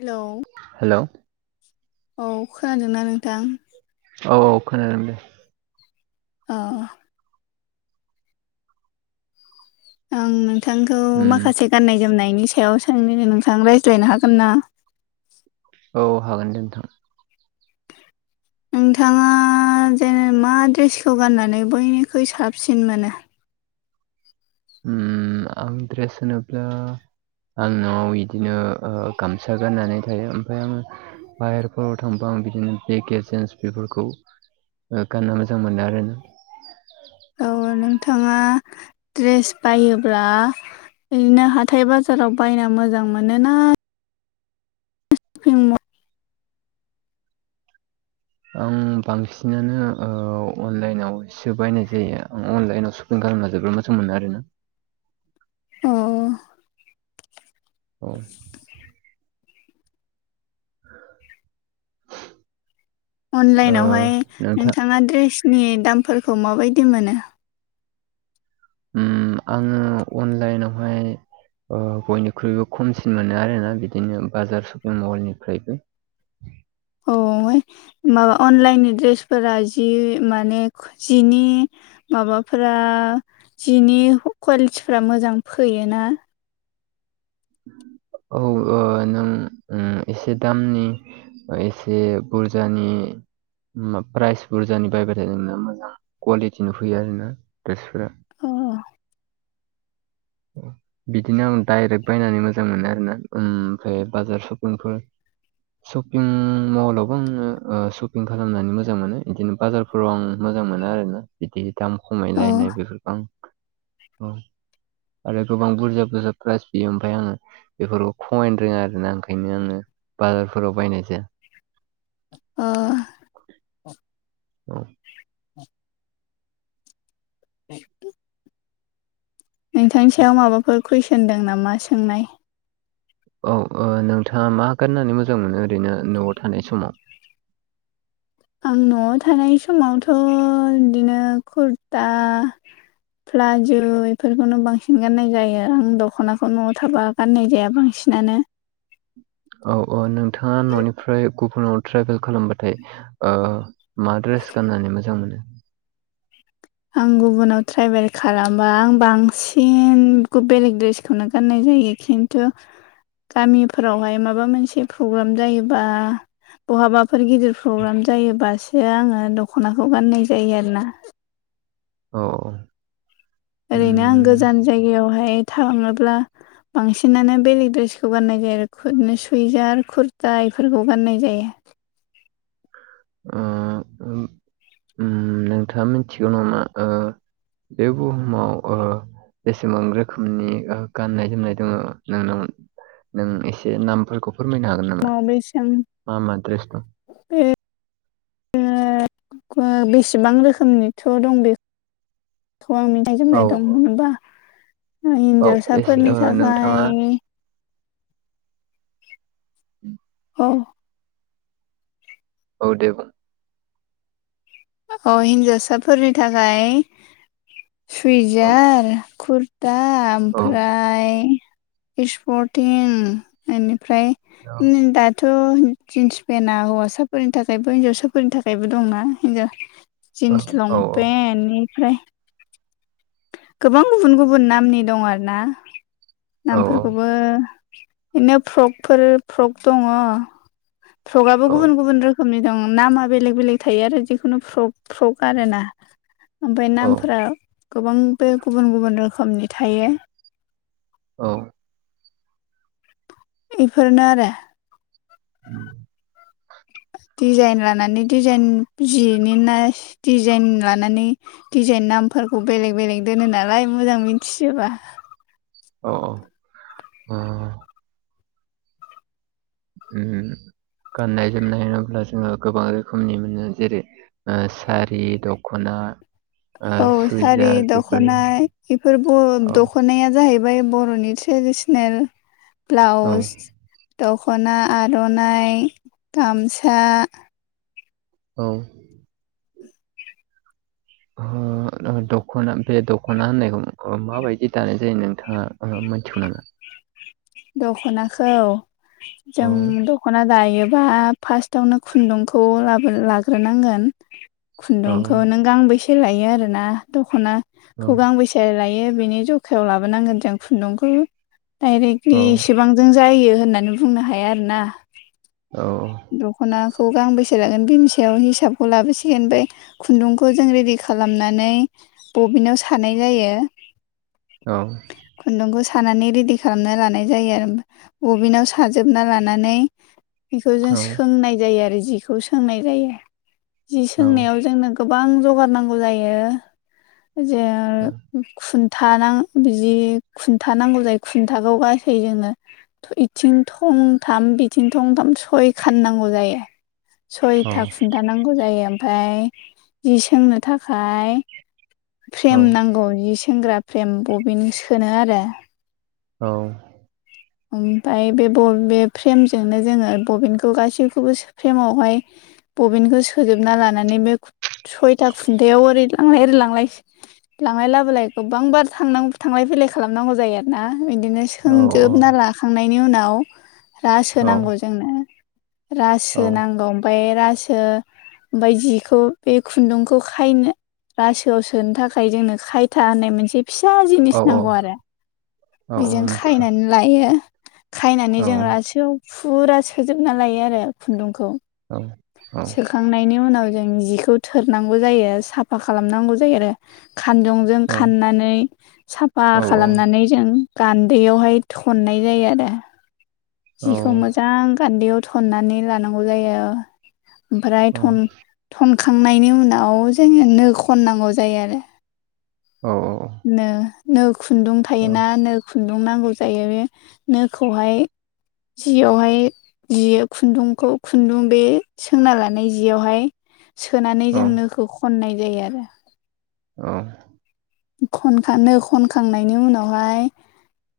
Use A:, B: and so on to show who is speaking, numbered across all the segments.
A: Hello
B: hello
A: औ खोनादोंना नोंथां
B: औ औ खोनादों दे
A: अ आं नोंथांखौ
B: उम
A: माखासे गाननाय जोमनायनि सायाव सों नोंथां रायज्लायनो हागोन ना
B: औ हागोन दे नोंथां
A: नोंथाङा जेन मा दड्रेसखौ गाननानै बयनिख्रुइ साबसिन मोनो
B: ओमफ्रायेस होनोब्ला आं न'आव बिदिनो गामसा गाननानै थायो ओमफ्राय आङो बाहेरफोराव थांबा आं बिदिनो मेगेजेन्स बेफोरखौ गाननो मोजां मोनो आरो ना
A: औ नोंथाङा ड्रेस बायोब्ला ओदिैनो हाथथाय बाजाराव बायना मोजां मोनोना [unintelligible]
B: आं बांसिनानो ओ अनलाइनावसो बायनाय जायो आं अनलाइनाव स खालामना जोबोर मोजां मोनो आरोना
A: अ
B: औ [inaudible] ओ
A: अनलाइनावहाय
B: नोंथां
A: नोंथाङा ड्रेसनि दामफोरखौ माबायदि मोनो
B: आङो अनलाइनावहाय बयनिख्रुइबो खमसिन मोनो आरोना बिदिनो बाजार सपिं मलनिफ्रायबो
A: औफ्राय माबा अनलाइननि दड्रेसफोरा जि माने जिनि माबाफोरा जिनि कुवालिटिफ्रा मोजां फैयोना
B: औ नों एसे दामनि एसे बुरजानि हा प्राइस बुरजानि बायबाथाय जोंना मोजां कुवालिटिनि फैयो आर ना ड्रेसफोरा
A: अ
B: अ बिदिनो आं दडायरेक्ट बायनानै मोजां मोनो आरोना ओमफ्राय बाजार सफिंफोर शपिं मलावबो आङो शपिं खालामनानै मोजां मोनो इदिनो बाजार बे फोराव आं मोजां मोनो आरोना बिदि दाम
A: अ
B: खमायलायनाय बेफोरखौ आं आरो गोबां बुरजा बुरजा प्राइज बियो ओमफ्राय आङो बेफोरखौ खमायनो रोङा आरोना ओंखायनो आङो बाजारफोराव बायनाय जाया
A: अ
B: औ
A: बे नोंथांनि सायाव माबाफोर कुइसन दं नामा सोंनाय
B: औ नोंथाङा मा गाननानै मोजां मोनो ओरैनो न'आव थानाय समाव
A: आं न'आव थानाय समावथ' बिदिनो कुरता प्लाजु बेफोरखौनो बांसिन गाननाय जायो आं दख'नाखौ न'आव थाबा गाननाय जाया बांसिनानो
B: औ औ नोंथाङा न'निफ्राय गुबुनाव ट्रेभेल खालामबाथाय ओ मा रेस गाननानै मोजां मोनो
A: आं गुबुनाव ट्राइभेल खालामबा आं बांसिन बेलेग दड्रेसखौनो गाननाय जायो खिन्थु गामिफोरावहाय माबा मोनसे प्रग्राम जायोबा बहाबाफोर गिदिर प्रग्राम जायोबासो आङो दख'नाखौ गाननाय जायो आरोना
B: औ औ
A: ओरैनो आं
B: उम
A: गोजान जायगायावहाय थाङोब्ला बांसिनानो बेलेग दड्रेसखौ गाननाय जायो आरोनो सुइजार कुरता बेफोरखौ गाननाय जायो
B: नोंथाङा मिथिगौ नामा बे बुहुमाव बेसेबां रोखोमनि गाननाय जोमनाय दङ नोंनाव नों एसे नामफोरखौ फोरमायनो हागोन नामा
A: माव बेसेबां
B: मा मा दड्रेस दं
A: बेसेबां रोखोमनिथ' दं बेखौ आं मिथि
B: औ
A: गनाय जोमनाय दं मोनबा
B: औ एसे
A: हिनजावसाफोरनि
B: ओ नोंथाङा
A: थाखाय
B: उम
A: उम
B: औ दे बुं
A: औ हिन्जावसाफोरनि थाखाय
B: औ
A: सुइजार कुर दा
B: औ
A: ओमफ्राय सपर्टिं बेनिफ्राय दा थ' जिन्स पेन्टआ हौवासाफोरनि थाखायबो हिनजावसाफोरनि थाखायबो दंना हिनजाव
B: औ
A: जिन्स
B: औ औ
A: लंपेन्टनिफ्राय गोबां गुबुन गुबुन नामनि दं आरो ना
B: औ
A: नामफोरखौबो बो बिनो फ्रकफोर फ्रक दङ फ्रगाबो
B: औ
A: गुबुन गुबुन रो रोखोमनि दं नामा बेलेग बेलेग थायो आरो जिखुनु फ्रक फ्रक आर ना ओमफ्राय
B: औ
A: नामफोरा गोबां बे गुबुन गुबुन रोखोमनि थायो
B: औ
A: इफोरनो आरो
B: [inaudible]
A: डिजाइन लानानै डिजाइन जिनि ना डिजाइन लानानै दिडिजाइन नामफोरखौ बेलेग बेलेग दोनो नालाय मोजां मिथिजोबा
B: औ औ ओ गाननाय जोमनाय होनोब्ला जोङो गोबां रोखोमनि मोनो जेरै ओ सारि, दख'ना ओ
A: औ सारि,
B: सुइजार बेफोर
A: दख'ना बेफोरब
B: औ
A: दख'नाया जाहैब बाय बर'नि ट्रेडिसनेल
B: औ
A: ब्लाउस दख'ना, आर'नाइ, गामसा
B: औ ओ दख'ना बे दख'ना होननायखौ ओ माबायदि दानाय जायो नोंथाङा ओ मिथिगौ नामा?
A: दख'नाखौ
B: औ
A: जों दख दख'ना दायोबा फार्स्टावनो खुन्दुंखौ लाबो लाग्रोनांगोन
B: औ
A: खुन्दुंखौ नों गांबेैसे लायो आरोना
B: औ
A: दख'नाखौ गांबेस से लायो बेनि जखायाव लाबोनांगोन जों खुन्दुंखौ डाइरेक्टलि इसेबां जों जायो होननानै बुंनो हाया आरोना
B: औ
A: दख'नाखौ गांबेसे लागोन बिनिसायाव हिसाबखौ लाबोसिगोन ओमफाय खुन्दुंखौ जों रेडि खालामनानै बबिनाव सानाय जायो
B: औ
A: खुन्दुंखौ सानानै रेडि खालामना लानाय जायो आरो बबिनाव साजोबना लानानै बेखौ
B: औ
A: जों सोंनाय जायो आरो जिखौ सोंनाय जायो जि
B: औ
A: सोंनायाव जोंनो गोबां जगार नांगौ जायो जे
B: औ
A: खुन्था नां बिदि खुन्था नांगौ जायो खुन्थाखौ गासै जोंनो बिथिं थंथाम बिथिं थंथाम स सयखान नांगौ जायो
B: औ
A: सयथा खुन्था नांगौ जायो ओमफाय जि सोंनो थाखाय फ्रेम नांगौ जि सोंग्रा फ्रेम बबिन सोनोआरो
B: औ
A: ओमफ्राय बेब बे फ्रेमजोंनो जोङो बबिनखौ गासैखौबो सोफ्रेमावहाय बबिनखौ सोजोबना लानानै बे सयथा खुन्थायाव ओरै लांलाय ओरै लांलाय लांलाय लाबोलाय गोबांबार थांनां थांलाय फैलाय खालामनांगौ जायो आरोना बिदिनो सोंजोबना लाखांनायनि उनाव रासो
B: औ
A: नांगौ जोंनो रासो
B: औ
A: नांगौ ओमफाय रासो ओमफाय जिखौ बे खुन्दुंखौ खायनो रासोआव सोनो थाखाय जोंनो खायथा होननाय मोनसे फिसा
B: औ
A: जिनिस
B: औ
A: नांगौआरो
B: औ औ
A: बेजों
B: मिथिगौ
A: खायनानै लायो खायनानै जों रासोआव फुरा सोजोबना लायोआरो खुन्दुंखौ
B: औ औ
A: खांनायनि उनाव जों जिखौ थोरनांगौ जायो साफा खालामनांगौ जायो आरो खानजं जों
B: औ
A: खाननानै साफा
B: औ
A: खालामनानै जों गान्दैयावहाय थननाय जायोआरो
B: औ
A: जिखौ मोजां गान्दैयाव थननानै लानांगौ जायो ओमफ्राय थन-थनखांनायनि उनाव जोङो नो खननांगौ जायोआरो
B: औ औ औ
A: नो नो खुन्दुं थायोना नो खुन्दुं नांगौ जायो बे नोखौहाय जियावहाय जियो खुन्दुंखौ खुन्दुं बे सोंना लानाय जियावहाय सोनानै जों नोखौ खननाय जायो आरो
B: औ
A: खनखानो खनखांनायनि उनावहाय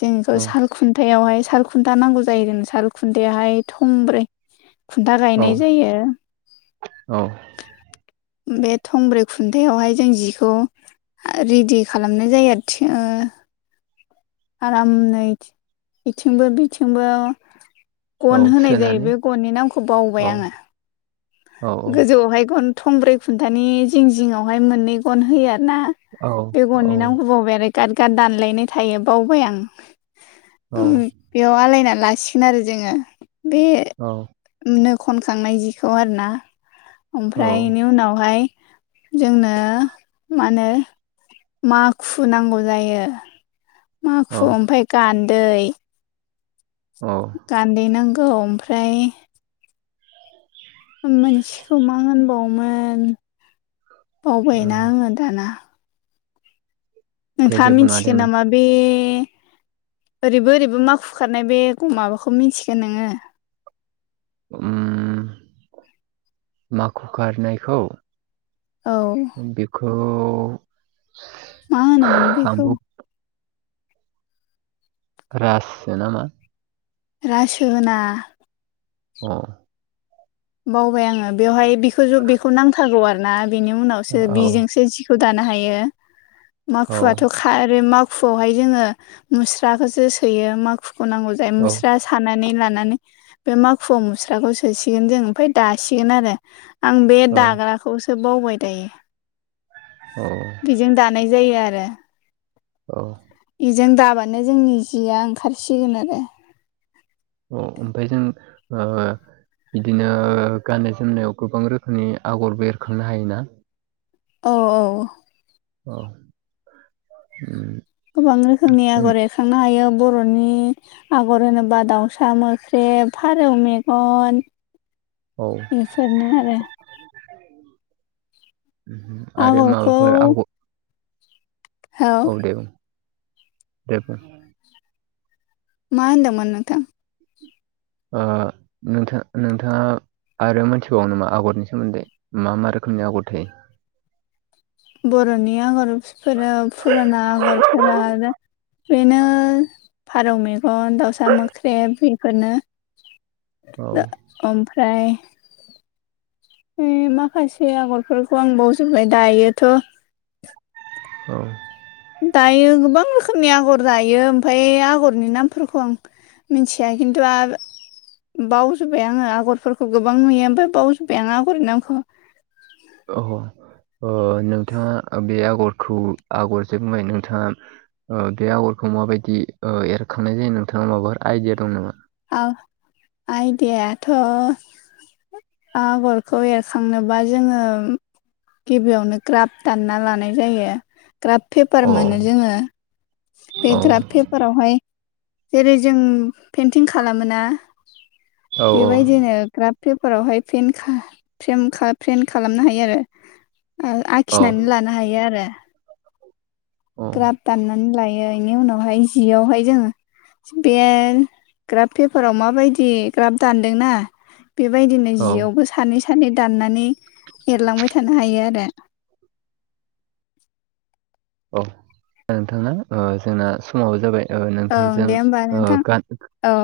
A: जों बेखौ साल खुन्थायावहाय साल खुन्था नांगौ जायो जोंनो साल खुन्थायाहाय थंब्रै खुन्था
B: औ
A: गायनाय जायो
B: औ
A: बे थंब्रै खुन्थायावहाय जों जिखौ रेडि खालामनाय जायो आरो थि ओ आरामै बिथिंबो बिथिंबो
B: औ
A: गन होनाय जायो
B: सोनानै
A: बे गननि नामखौ बावबाय
B: औ
A: आङो
B: औ
A: गोजौआवहाय गन थंब्रै खुन्थानि जिं जिंआवहाय मोननै गन होयो आरो ना
B: औ
A: बे
B: औ
A: गननि नामखौ बावबाय आरो गारगार दानलायनाय थायो बावबाय आं
B: औ
A: बेयाव आलायनानै लासिगोन आरो जोङो बे
B: औ
A: नो खनखांनाय जिखौ आर ना ओमफ्राय बेनि उनावहाय जोंनो मा होनो माखु नांगौ जायो माखु ओमफफ्राय गान्दै
B: औ
A: गान्देनांगौ ओमफ्राय मोनसेखौ मा होनबावोमोन बावबायना आङो दाना
B: दे
A: नोंथाङा
B: जेबो नङा दे
A: मिथिगोन नामा? बे ओरैबो ओरैबो मा खुरखारनाय बे माबाखौ मिन्थिगोन नोङो?
B: ओ माखु गारनायखौ?
A: औ
B: बेखौ
A: मा होनोमोन बेखौ
B: आंबो रासो नामा?
A: रासुना
B: अ
A: बावबाय आङो बेवहाय बेखौ ज बेखौ नांथारगौ आरोना बिनि उनावसो
B: औ
A: बिजोंसो जि दानो हायो माखुवथ'
B: औ
A: माखुआवहाय जोङो मुस्राखौसो सोयो माखुखौ नांगौ जायो मुस्रा थानानै लानानै बे माखुवआव मुस्राखौ सोसिगोन जों ओमफफ्राय दासिगोन आरो आं बे
B: औ
A: दाग्राखौसो बावबाय दायो
B: औ
A: बेजों दानाय जायो आरो
B: औ
A: बेजों दाबानो जोंनि जिया ओंखारसिगोन आरो
B: अ ओमफ्राय जों बिदिनो गाननाय जोमनायाव गोबां रोखोमनि आगरबो एरखांनो हायोना?
A: औ औ
B: अ
A: गोबां रोखोमनि आगर एरखांनो हायो बर'नि आगर होनोबा दाउसा मोख्रेब फारौ मेगन
B: औ
A: इफोरनो आरो
B: आरो
A: आगरखौ
B: माबाफोर आगर औ दे बुं दे बुं
A: मा होनदोंमोन नोंथां
B: ओ नोंथां नोंथाङा आरो मोनथिबाव नामा आगरनि सोमोन्दै मा मा रोखोमनि आगर थायो!
A: बर'नि आगरफोरा फुराना आगरफोरा बेनो फारौ मेगन दाउसा मोख्रेब बेफोरनो
B: औ
A: ओमफ्राय है माखासे आगरफोरखौ आं बावजोबबाय दायोथ'
B: औ
A: दायो गोबां रोखोमनि आगर दायो ओमफ्राय आगरनि नामफोरखौ आं मिथिया खिन्थु आरो बाजोब्बाय आङो आगरफोरखौ गोबां नुयो ओमाय बावजोब्बाय आङो आगरनि नामखौ
B: अह ओ नोंथाङा बे आगरखौ आगरजों बुंबाय नोंथाङा बे आगरखौ माबायदि एरखांनाय जायो नोंथाङा माबाफोर आइडिया दं नामा
A: औ आइदियाथ' आगरखौ एरखांनोबा जोङो गिबियावनो ग्राफ दानना लानाय जायो‌ ग्राफ पेपार
B: अ
A: मोनो जोङो बे
B: औ
A: ग्राफ पे फोरावहाय जेरै जों पेइन्टिं खालामोना
B: औ औ
A: बेेबायदिनो ग्राफ पेपारावहाय पेन खा फ्रेमखा फ्रेम खालामनो हायो आरो
B: औ
A: आखिनानै लानो हायो आरो।
B: औ
A: ग्राफ दाननानै लायो बेनि उनावहाय जियावहाय जोङो बे ग्राफ पेपाराव माबायदि ग्राफ दानदोंना बेबायदिनो
B: औ
A: जियावबो सानै सानै दाननानै एरलांबाय थानो हायो आरो।
B: औ नोंथां ओ जोंना समावबो जाबाय ओ
A: औ
B: नोंथांजों
A: दे होमबा
B: ओ
A: नोंथां
B: गान
A: औ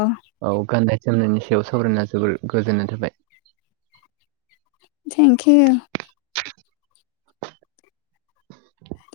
B: औ गान्नाय जोमनायनि सायाव सावरायना जोबोर गोजोननाय थाबाय।
A: Thank you.
B: [inaudible]